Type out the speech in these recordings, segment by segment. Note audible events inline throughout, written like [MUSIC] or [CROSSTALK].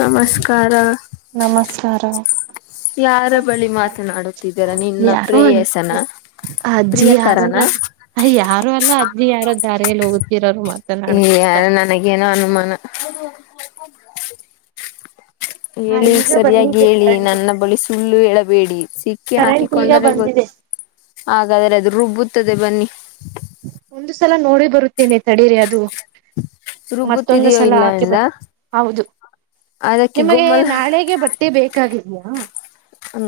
ನಮಸ್ಕಾರ ನಮಸ್ಕಾರ ಯಾರ ಬಳಿ ಮಾತನಾಡುತ್ತಿದ್ದೀರಾ ನಿನ್ನ ಯಾರೋ ಪ್ರೇಯಸನ ಅಜ್ಜಿ ಪ್ರಿಯಕರನ ಯಾರನ್ನ ಅ ಯಾರು ಅಲ್ಲ ಅಜ್ಜಿ ಯಾರ ದಾರಿಯಲ್ಲಿ ಹೋಗ್ತಿರಾರರು ಮತ್ತ ಯಾರು ನನಗೇನೋ ಅನುಮಾನ ಹಾ ಹೇಳಿ ಈಗ ಸರಿಯಾಗಿ ಬಂದಿದೆ ಹೇಳಿ ಕರೆಂಟ್ ನನ್ನ ಬಳಿ ಸುಳ್ಳು ಹೇಳಬೇಡಿ ಸಿಕ್ಕಿ ಕರೆಂಟ್ ಈಗ ಹಾಕಿಕೊಂಡರೆ ಗೊತ್ತು ಬಂದಿದೆ ಹಾಗಾದ್ರೆ ಅದು ರುಬ್ಬುತ್ತದೆ ಬನ್ನಿ ಒಂದು ಸಲ ನೋಡಿ ಬರುತ್ತೇನೆ ತಡೀರಿ ಅದು ಮತ್ತೊಂದು ರುಬ್ಬುತ್ತಿದೆಯೋ ಸಲ ಇಲ್ಲ ಹಾಕಿ ಎಂದ ಬರ್ ಹೌದು ಅದಕ್ಕೆ ನಿಮಗೆ ಗುಮ್ಮಲ್ ನಾಳೆಗೆ ಬಟ್ಟೆ ಬೇಕಾಗಿದಯಾ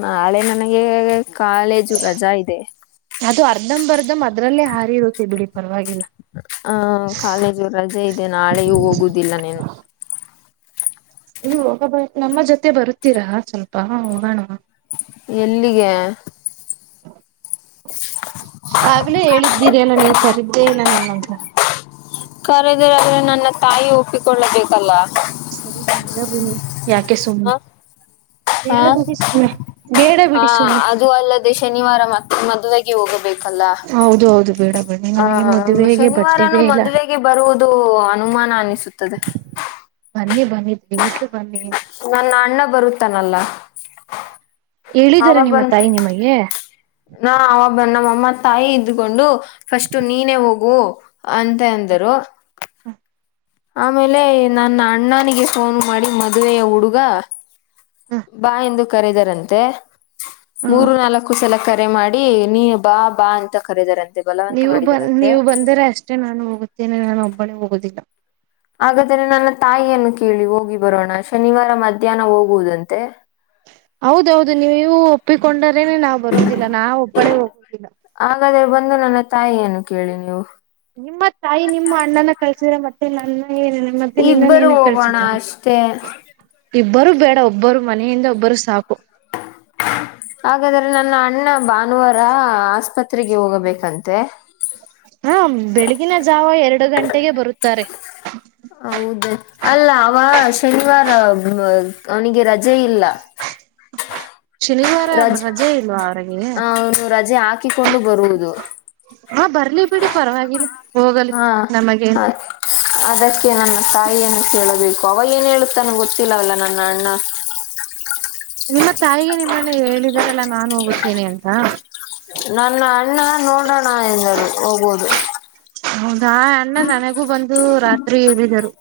ನಾಳೆ ನನಗೆ ಕಾಲೇಜು ರಜಾ ಇದೆ ಅರ್ದಮ್ ಬರ್ದಮ್ ಅದ್ರಲ್ಲೇ ಹಾರಿ ಇರುತ್ತೆ ಬಿಡಿ ಪರವಾಗಿಲ್ಲ ಹ ಕಾಲೇಜು ರಜೆ ಇದೆ ನಾಳೆಯೂ ಹೋಗುದಿಲ್ಲ ನೀನು ನೀ ಹೋಗ ನಮ್ಮ ಜೊತೆ ಬರುತ್ತೀರಾ ಸ್ವಲ್ಪ ಹೋಗೋಣ ಎಲ್ಲಿಗೆ [INAUDIBLE] ಆಗ್ಲೇ ಹೇಳಿದ್ದೀರಿ ಅಲ್ಲ ನೀವು ಕರೀದ್ದೇ ಇಲ್ಲ ನನ್ನಂತ ಕರೆದಿರಾದ್ರೆ ನನ್ನ ತಾಯಿ ಒಪ್ಪಿಕೊಳ್ಳಬೇಕಲ್ಲ ಸರಿ ಬಲ್ಲ ಬಮ ಯಾಕೆ ಹ ಸುಮ್ಮನೆ ಬೇಡ ಹಾ ಬಿಡಿ ಸುಮ್ಮನೆ ಬೇಡ ಹಾ ಬಿಡಿ ಸುಮ್ಮನೆ ಅದು ಅಲ್ಲದೆ ಶನಿವಾರ ಮತ್ತೆ ಮದುವೆಗೆ ಹೋಗಬೇಕು ಹೌದ ಹೌದು ಬೇಡ ಬಿಡಿ ಆ ನನಗೆ ಮದುವೆಗೆ ಬಟ್ಟೆ ಶನಿವಾರನುೂ ಇಲ್ಲ ಮದುವೆಗೆ ಬರುವುದು ಅನುಮಾನ ಅನಿಸುತ್ತದೆ ಹ ಮಷ ನನ್ನ ಅಣ್ಣ ಬರುತ್ತಾನಲ್ಲ ಹೇಳಿದಾರೆ ಅವವಾಗ ನಿಮ್ಮ ಬಂದ ತಾಯಿ ನಿಮಗೆ ನಾ ಅವಾಗ ಬಂದ ನಮ್ಮ ಮ್ಮ ತಾಯಿ ಇದ್ಕೊಂಡು ಫಸ್ಟ್ ನೀನೇ ಹೋಗು ಅಂತ ಅಂದರು ಆಮೇಲೆ ನನ್ನ ಅಣ್ಣನಿಗೆ ಫೋನ್ ಮಾಡಿ ಮದುವೆಯ ಹುಡುಗ ಬಾ ಎಂದು ಕರೆದರಂತೆ ಹ ಮೂರು ನಾಲ್ಕು ಸಲಕ ಕರೆ ಮಾಡಿ ನೀ ಬಾ ಬಾ ಅಂತ ಕರೀದಾರಂತೆ ನೀವು ಬಂದ ನೀವು ಬಂದರೆ ಅಷ್ಟೇ ನಾನು ಹೋಗುತ್ತೇನೆ ನಾನು ಒಬ್ಬಳಿ ಹೋಗೋುದಿಲ್ಲ ಹಾಗಾದ್ರೆ ನನ್ನ ತಾಯಿಯನ್ನು ಕೇಳಿ ಹೋಗಿ ಬರೋಣ ಶನಿವಾರ ಮಧ್ಯಾಹ್ನ ಹೋಗುವುದಂತೆ ಹೌದೌದು ನೀವು ಒಪ್ಪಿಕೊಂಡರೇನೆ ನಾವ್ ಬರೋದಿಲ್ಲ ನಾ ಒಬ್ಬಳೇ ಹೋಗೋದಿಲ್ಲ ಂದ್ರ ನನ್ನ ತಾಯಿ ಏನು ಕೇಳಿ ನೀವು ನಿಮ್ಮ ತಾಯಿ ನಿಮ್ಮ ಅಣ್ಣನ ಕಲ್ಸಿದ್ರ ಮತ್ತೆ ನನ್ನ ನ ಮತ್ತೆ ನಿನ್ನ ಇಬ್ಬರು ಏನ ಹೋಗೋಣ ಕಳ್ಸಿದ್ದಾರೆ ಅಷ್ಟೇ ಇಬ್ಬರು. ಬೇಡ ಒಬ್ಬರು ಮನೆಯಿಂದ ಒಬ್ಬರು ಸಾಕು. ಹಾಗಾದ್ರೆ ನನ್ನ ಅಣ್ಣ ಬ. ಅಾನುವಾರ ಆಸ್ಪತ್ರೆಗೆ ಹೋಗಬೇಕಂತೆ ಹಾ ಬೆಳಗಿನ ಜಾವ ಎರಡು ಗಂಟೆಗೆ ಬರುತ್ತಾರೆ ಹೌದ ಅಲ್ಲ ಅವ ಶನಿವಾರ ಅವನಿಗೆ ರಜೆ ಪಜೆ ಇಲ್ಲ ಶನಿವಾರ ರಜೆ ಇಲ್ವಾ ಅವರಿಗೆ. ಅವನು ರಜೆ ಹಾಕಿಕೊಂಡು ಬರುವುದು ಹಾ ಬರ್ಲಿ ಬಿಡಿ ಪರವಾಗಿಲ್ಲ ಹೋಗಲಿ ಹಾ ನಮಗೆ ಹ ಅದಕ್ಕೆ ನನ್ನ ತಾಯಿಯನ್ನು ಕೇಳಬೇಕು ಪವ ಏನ್ ಹೇಳುತ್ತನ್ ಗೊತ್ತಿಲ್ಲ ಅಲ್ಲಾ ನನ್ನ ಅಣ್ಣ ನಿಮ್ಮ ತಾಯಿಗೆ ನಿಮ್ಮನ್ನೆ ಹೇಳಿದ್ರಲ್ಲಾ ನಾನ್ ಹೋಗುತ್ತೇನಿ ಅಂತ ನನ್ನ ಅಣ್ಣ ನೋಡೋಣ ಎಂದರು ಹೋಗೋದು. ಹೌದಾ ಅಣ್ಣ ನನಗೂ ಬಂದು ರಾತ್ರಿ ಹೇಳಿದರು.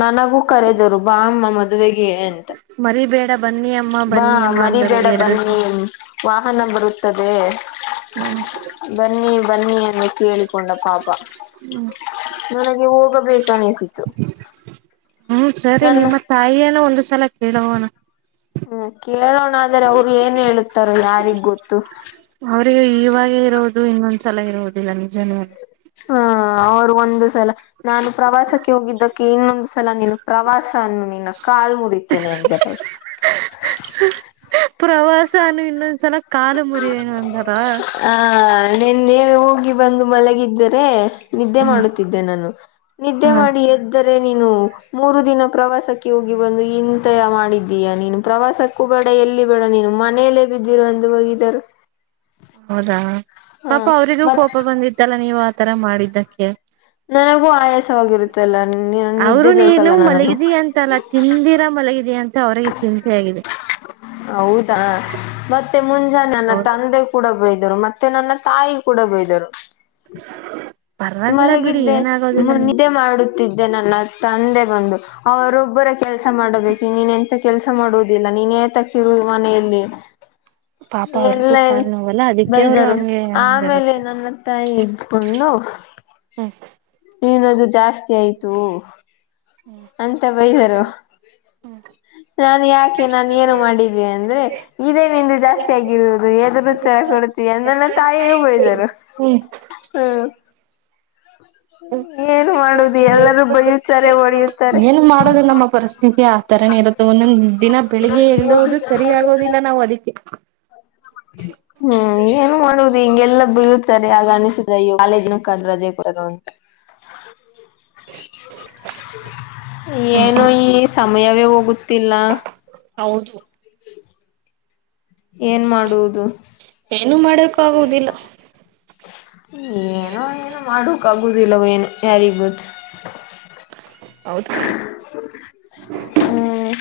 ನನಗೂ ಕರೆದರು ಬಾ ಅಮ್ಮ ಮದುವೆಗೆ ಅಂತ. ಮರಿಬೇಡ ಬನ್ನಿ ಅಮ್ಮ ಬಾ ಬನ್ನಿ ಅಮ್ಮ ಮರಿ ಅಂದರು ಬೇಡ ಎರಡು ಬನ್ನಿ. ಸಲ. ವಾಹನ ಬರುತ್ತದೆ ಹ್ಮ್ ಬನ್ನಿ ಬನ್ನಿ ಅಂತ ಕೇಳ. ಕೊಂಡ ಪಾಪ ನನಗೆ ಹ. ಹ್ಮ ಸರಿ ನನ್ನ ನಿಮ್ಮ ತಾಯಿಯನ ಒಂದ ಸಲ ಕೇಳೋಣ. ಹ್ಮ ಕೇಳೋಣ. ಅಂದ್ರೆ ಅವ್ರು ಏನ್ ಹೇಳುತ್ತಾರ ಯಾರಿಗ್ ಗೊತ್ತು. ಚಲ ಇರುವುದಿಲ್ಲ ನಿಜನೇಲ್ಲ. ಹಾ ಅವ್ರು ಒಂದು ಸಲ ನಾನು ಪ್ರವಾಸಕ್ಕೆ ಹೋಗಿದ್ದ. ಇನ್ನೊಂದ್ ಸಲ ನೀನು ಪ್ರವಾಸನ್ನು ನಿನ್ನ ಕಾಲು ಮುರಿತೇನೆ ಅಂದಾರೆ ಅವರು. ಪ್ರವಾಸಾನ ಇನ್ನೊ ಸಲ ಕಾಲು ಮುರಿವನು ಅಂದಾರಾ. ಆ ನಿನ್ನೆ ಹೋಗಿ ಬಂದು ಮಲಗಿದ್ದರೆ. ನಿದ್ದೆ ಮಾಡುತ್ತಿದ್ದೆ ನಾನು ನಿದ್ದೆ ಹಾ ಮಾಡಿ ಎದ್ದ. ರೆ ನೀನು ಮೂರು ದಿನ ಪ್ರವಾಸಕ್ಕೆ ಹೋಗಿ ಬಂದು ಇಂತ ಮಾಡಿದ್ದೀಯಾ ನೀನು ಪ್ರವಾಸಕ್ಕೂ ಬ. ಎಲ್ಲಿ ಬೇಡ ನೀನು ಮನೆಯಲ್ಲೇ ಬಿದ್ದಿರು ಅಂತ ಬೈದರು. ಹೌದಾ ಹ ಪಾಪ ಅವರಿಗೂ ಮತ್ ಕೋಪ ಬಂದಿತ್ತಲ್ಲ ನೀವು ಆತರ ಮಾಡಿದ್ದಕ್ಕೆ. ನನಗೂ ಆಯಾಸವಾಗಿರುತ್ತಲ್ಲ ಅವರು ನಿದ್ದೆ ನೀನು ಬೇಕಲ್ಲ ನನಗೂ ಮಲಗಿದಿ ಅಂತಲ್ಲ ತಿಂದಿರ. ಮಲಗಿದೆಯಾ ಅಂತ ಅವರಿಗೆ ಚಿಂತೆೆಯಗಾಗಿದೆ. ಹೌದಾ ಮತ್ತೆ ಮುಂಜಾನನ್ನ ಹೌದು ತಂದೆ ಕೂಡ ಬ. ಮತ್ತೆ ನನ್ನ ತಾಯಿ ಕೂಡ ಬಯ್ದರು. [INAUDIBLE] ಬಿಡಿ ಮಲಗಿದ್ದೆ ಏನಾಗೋದಿಲ್ಲ ನೀನ್ ಮುನ್ನಿದ್ದೆ ಮಾಡ. ದೇ ನನ್ನ ತಂದೆ ಬಂದು ಅವರೊಬ್ಬರ ಕೆಲಸ ಮಾಡಬೇಕು ನೀನ್ ಎಂತ ಕೆಲಸ ಮಾಡುವುದಿಲ್ಲ. ನೀನೇ ತಕ್ಕಿರುದು ಮನೆಯಲ್ಲಿ. [INAUDIBLE] ಪಾಪ ಎಲ್ಲ ಅವ್ರಿಗೂ ಕಾಲ ನೋವಲ್ಲ ಅದಕ್ಕೆ ಅವರು ಬೈದರು ಹಂಗೆ ಆಮೇಲೆ ಅಂದರಷ್ಟೇ. ನನ್ನ ತಾಯಿ ಇದ್ಕೊಂಡು ಏನದು ಜಾಸ್ತಿ ಆಯ್ತು ಅಂತ ಬೈದಾರ. ಹ್ಮ. ನಾನು ಯಾಕೆ ನಾನು ಏನು ಮಾಡಿದ್ದಿದೆ ಅಂದ್ರೆ ಇದೇ ನಿಂದು ಜಾಸ್ತಿ ಆಗಿರುವುದು ಎದುರು ತರ ಕೊಡ. ಎಂದಲ್ಲ ತಾಯಿಯೂ ಬಯ್ದಾರ ಹ್ಮ್ ಹ್ಮ. ಹ್ಮ್ ಹ್ಮ. ಹೊಡೆಯುತ್ತಾರೆ ಏನ್ ಮಾಡೋದು ನಮ್ಮ ಪರಿಸ್ಥಿತಿ ಆತರನ ಇರತ್ತ ಒಂದೊ. ದಿನ ಬೆಳಿಗ್ಗೆ ಎಲ್ಲೋದು ಸರಿ ಆಗೋದಿಲ್ಲ ನಾವು ಅದಕ್ಕೆ. ಹ್ಮ್ ಏನು ಮಾಡುವುದು ಹಿಂಗೆಲ್ಲ ಬ. ಸ ಆಗ ಅನಿಸುದ ಕಾಲೇಜ್ನ ಕಾದ ರಜೆ ಕೊಡದು. [INAUDIBLE] ಏನು ಈ ಸಮಯವೇ ಹೋಗುತ್ತಿಲ್ಲ. ಹೌದು ಏನ್ ಮಾಡುವುದು. ಏನು ಮಾಡಕ್ಕ ಆಗುದಿಲ್ಲ ಏನೋ ಏನೋ ಮಾಡಕ್ ಆಗುದಿಲ್ಲವೊ ಯಾರಿಗೆ ಗೊತ್ತು ಹೌದು. ಹ್ಮ್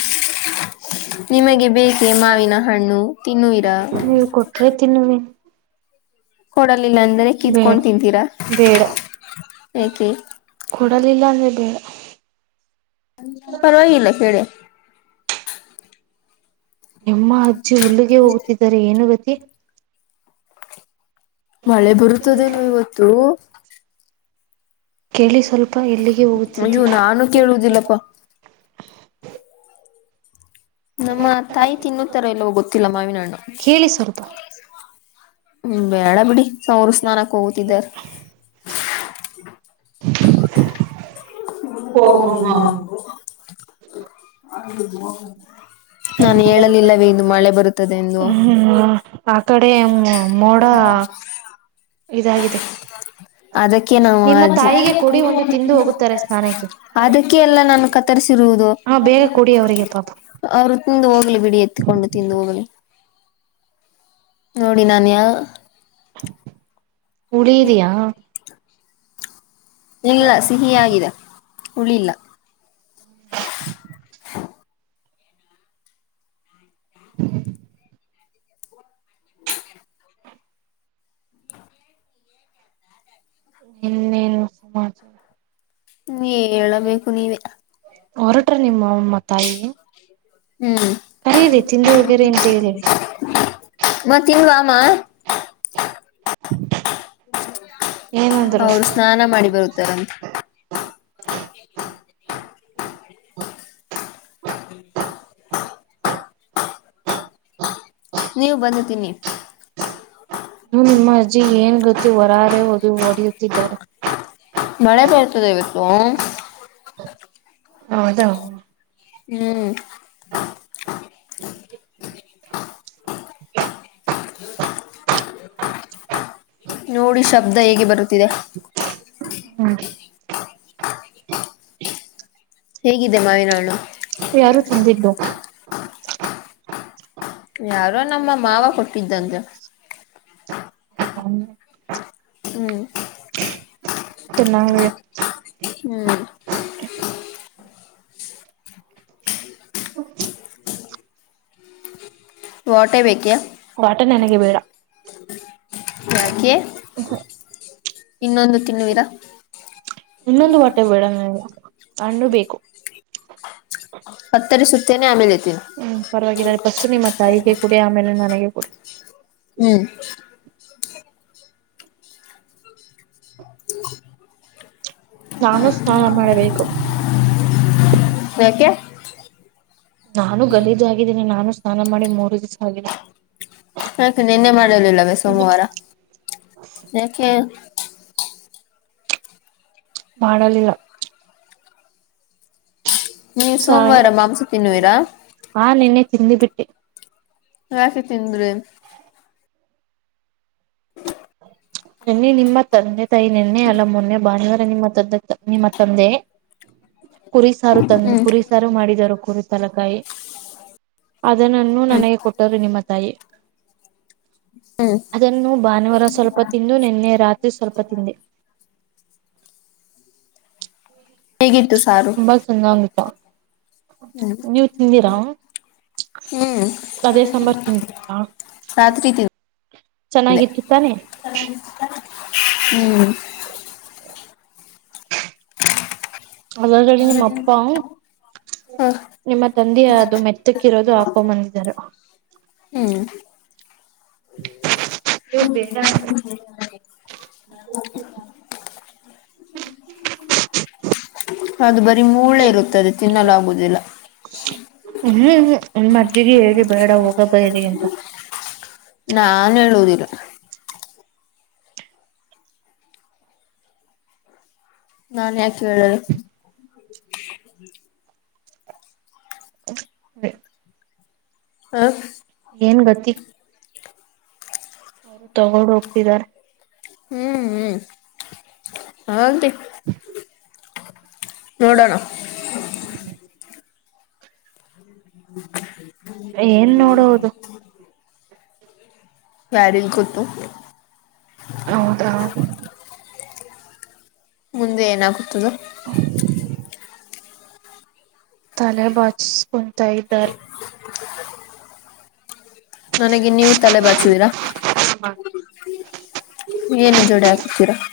ನಿಮಗೆ ಬೇಕೆ ಮಾವಿನ ಹಣ್ಣು ತಿನ್ನುವಿರ ನೀವು ಕೊಟ್ರೆ ತಿನ್ನುವೆ ಕೊಡಲಿಲ್ಲ ಅಂದ್ರೆ ಬೇಡ ಕಿತ್ಕೊಂಡ್ ತಿಂತೀರಾ. ಬೇಡ ಏಕೆ ಕೊಡಲಿಲ್ಲ ಅಂದ್ರ ಬೇಡಾ. ಪರವಾಗಿಲ್ಲ ಕೇಳೆ. ಎಮ್ಮ ಅಜ್ಜಿ ಹುಲ್ಲಗೆ ಹೋಗು ತಿದ್ದರೆ ಏನು ಗತಿ. ಮಳೆ ಬರುತ್ತದೇನು ಇವತ್ತು. ಕೇಳಿ ಸ್ವಲ್ಪ ಎಲ್ಲಿಗೆ ಹೋಗುತ್ತಿದ್ದಿ ಅಯ್ಯೋ ನಾನು ಕೇಳುವುದಿಲ್ಲಪ್ಪಾ ನಮ್ಮ ತಾಯಿ ತಿನ್ನುತ್ತಾರ ಇಲ್ವೋ ಗೊತ್ತಿಲ್ಲ ಮಾವಿನಣ್ಣು ಕೇಳಿ ಸ್ವಲ್ಪ ಹ್ಮ ಬೇಡ ಬಿಡಿ ಅವ್ರು ಸ್ನಾನಕ್ಕೆ ಹೋಗುತಿದಾರೆ [INAUDIBLE] [UNINTELLIGIBLE] ನಾನು ಹೇಳಲಿಲ್ಲವೇ ಇಂದು ಮಳೆ ಬರುತ್ತದೆ ಎಂದು ಹ್ಮ್ ಹ ಇದಾಗಿದೆ ಅದಕ್ಕೆ ನಾವು ನಿಮ್ಮ ಅಜ್ಜಿ ತಾಯಿಗೆ ಕೊಡಿ ಒಂದು ತಿಂದು ಹೋಗುತ್ತಾರೆ ಸ್ನಾನ ಅದಕ್ಕೆ ಅಲ್ಲ ನಾನು ಕತ್ತರ್ರಿಸಿರುವುದು ಹಾ ಬೇಗ ಕೊಡಿ ಅವರಿಗೆ ಪಾಪ ಅವ್ರು ತಿಂದು ಹೋಗ್ಲಿ ಬಿಡಿ ಎತ್ತಿಕೊಂಡು ತಿಂದು ಹೋಗ್ಲಿ ನೋಡಿ ನಾನು ಹುಳಿ ಇದಿಯಾ ಇಲ್ಲ ಸಿಹಿ ಆಗಿದೆ ಹುಳಿ ಇಲ್ಲ ಇನ್ನೇನು ಸಮಾಚಾರ ಹೇಳಬೇಕು ನೀವೇ ಹೊರಟ್ರ ನಿಮ್ಮಮ್ಮ ತಾಯಿ ಹ್ಮ್ ಕರೀರಿ ತಿಂದು ಹೋಗಿರಿ ಅಂತ ಹೇಳಿ ಅಮ್ಮ ತಿನ್ನು ಬಾ ಅಮ್ಮ [INAUDIBLE] ಏನಂದ್ರು ಅವರು ಸ್ನಾನ ಮಾಡಿ ಬರುತ್ತಾರಂತೆ. ನೀವು ಬನ್ನಿ ತಿನ್ನಿ ಹ್ಮ್ಮ್ ನಿಮ್ಮ ಅಜ್ಜಿ ಏನ್ ಗೊತ್ತ ಹೊರಗಡೆ ಹೋಗಿ ಹೊಡಿಯುತ್ತಿದಾರೆ ಮಳೆ ಬರ್ತದೆ ಇವತ್ತು ಹೌದ ಹ್ಮ್ [INAUDIBLE] ನೋಡಿ ಶಬ್ದ ಹೇಗೆ ಬರುತ್ತಿದೆ ಹ್ಮ್ ಹೇಗಿದೆ ಮಾವಿನಹಣ್ಣು ಯಾರು ತಂದಿದ್ದು ಯಾರೋ ನಮ್ಮ ಮಾವ ಕೊಟ್ಟಿದ್ದಂತೆ [INAUDIBLE] ಹ್ಮ್ ತಿನ್ನಗೆ ಆಯ್ತು ಹ್ಮ್ ವಾಟೆ ಬೇಕೆ ವಾಟೆ ನನಗೆ ಬೇಡ ಯಾಕೆ ಇನ್ನೊಂದು ತಿನ್ನುವೀರ ಇನ್ನೊಂದು ವಾಟೆ ಬೇಡ ನನಗೆ ಹಣ್ಣು ಬೇಕು ಕತ್ತರಿಸುತ್ತೇನೆ ಆಮೇಲೆ ತಿನ್ನು ಹ್ಮ್ ಪರವಾಗಿಲ್ಲ ಫಸ್ಟ್ ನಿಮ್ಮ ತಾಯಿಗೆ ಕೊಡಿ ಆಮೇಲೆ ನನಗೆ ಕೊಡಿ ಹ್ಮ್ ನಾನು ಸ್ನಾನ ಮಾಡಬೇಕು ಯಾಕೆ ನಾನು ಗಲಿದು ಆಗಿದ್ದೀನಿ ನಾನು ಸ್ನಾನ ಮಾಡಿ ಮೂರು ದಿವಸ ಆಗಿಲ್ಲ ಯಾಕೆ ನಿನ್ನೆ ಮಾಡಲಿಲ್ಲವೇ ಹ್ಮ ಸೋಮವಾರ ಯಾಕೆ ಮಾಡಲಿಲ್ಲ ನೀವು ಸಾಯ ಸೋಮವಾರ ಮಾಂಸ ತಿನ್ನುವಿರಾ ಹಾ ನಿನ್ನೆ ತಿಂದಿಬಿಟ್ಟೆ ಯಾಕೆ ತಿಂದ್ರಿ [INAUDIBLE] ನನ್ನೆ ನಿಮ್ಮ ತಂದೆ ತಾಯಿ ನೆನ್ನೆ ಅಲ್ಲ ಮೊನ್ನೆ ಭಾನುವಾರ ನಿಮ್ಮ ತಂದೆ ನಿಮ್ಮ ತಂದೆ ಕುರಿಸಾರು ತಂದ ಹ್ಮ್ ಕುರಿಸಾರು ಮಾಡಿದರು ಕುರಿ ತಲಕಾಯಿ ಅದನ್ನನ್ನುೂ ನನಗೆ ಕೊಟ್ಟರು ನಿಮ್ಮ ತಾಯಿ ಹ್ಮ್ ಅದನ್ನು ಭಾನುವಾರ ಸ್ವಲ್ಪ ತಿಂದು ನಿನ್ನೆ ರಾತ್ರಿ ಸ್ವಲ್ಪ ತಿಂದೆ ಹೇಗಿ ತುಂಬಾ ಚೆನ್ನಾಗಿ ಆಯ್ತೆ ಹ್ಮ್ ನೀವು ತಿಂದಿರಾ ಹ್ಮ್ ಅೇ ಸಂಬರ್ಿಸಿದ್ದಿಯಾ ರಾತ್ರಿ ತಿಂದೆ ಚೆನ್ನಾಗಿತ್ತು ತಾನೆ ಹ್ಮ್ ಅ ಕಡಿ ನಿಮ್ಮ ಅಪ್ಪಾ ಹಾ ನಿಮ್ಮ ತಂದೆ ಅದು ಮೆತ್ತಕ್ಕಿರೋದು ಹಾಕೊಂಬಂದರು ಹ್ಮ್ ನೀವು ಬೇಡ ಹ ಅದು ಬರೀ ಮೂಳೆ ಇರುತ್ತದೆ ತಿನ್ನಲುಾಗುವುದಿಲ್ಲ ಹ್ಮ್್ಮ ಮರ್್ಜಿಗೆ ಹೇಳಿ ಬೇಡ ಹೋಗ ಬೇರಿ ಎಿಂದ ನಾನ್ ಹೇಳುದಿಿಲ್ಲ ನಾನ್ ಯಾಕೆ ಹೇಳರು ್ಮ ಹಾ ಏನ್ ಗತಿ ಅವರು ತಗೊಂಡು ಹೋಗ್ತಿದ್ದಾರೆ ಹಾದ ನೋಡೋಣ ಏನ್ ನೋಡೋದು ವ್ಯಾರಲ್ ಕುತು ಹೌದಾ ಮುಂದೆ ಏನಾಗದ ತಾಲಬ ಕುಂಂತಾಯ ದರ್ ನನಗೆ ನೀವು ತಲೆ ಬಾಚುದಿರಾ ಹ್ಮ ಏನು ಜೋಡೆ ಹಾಕತೀರಾ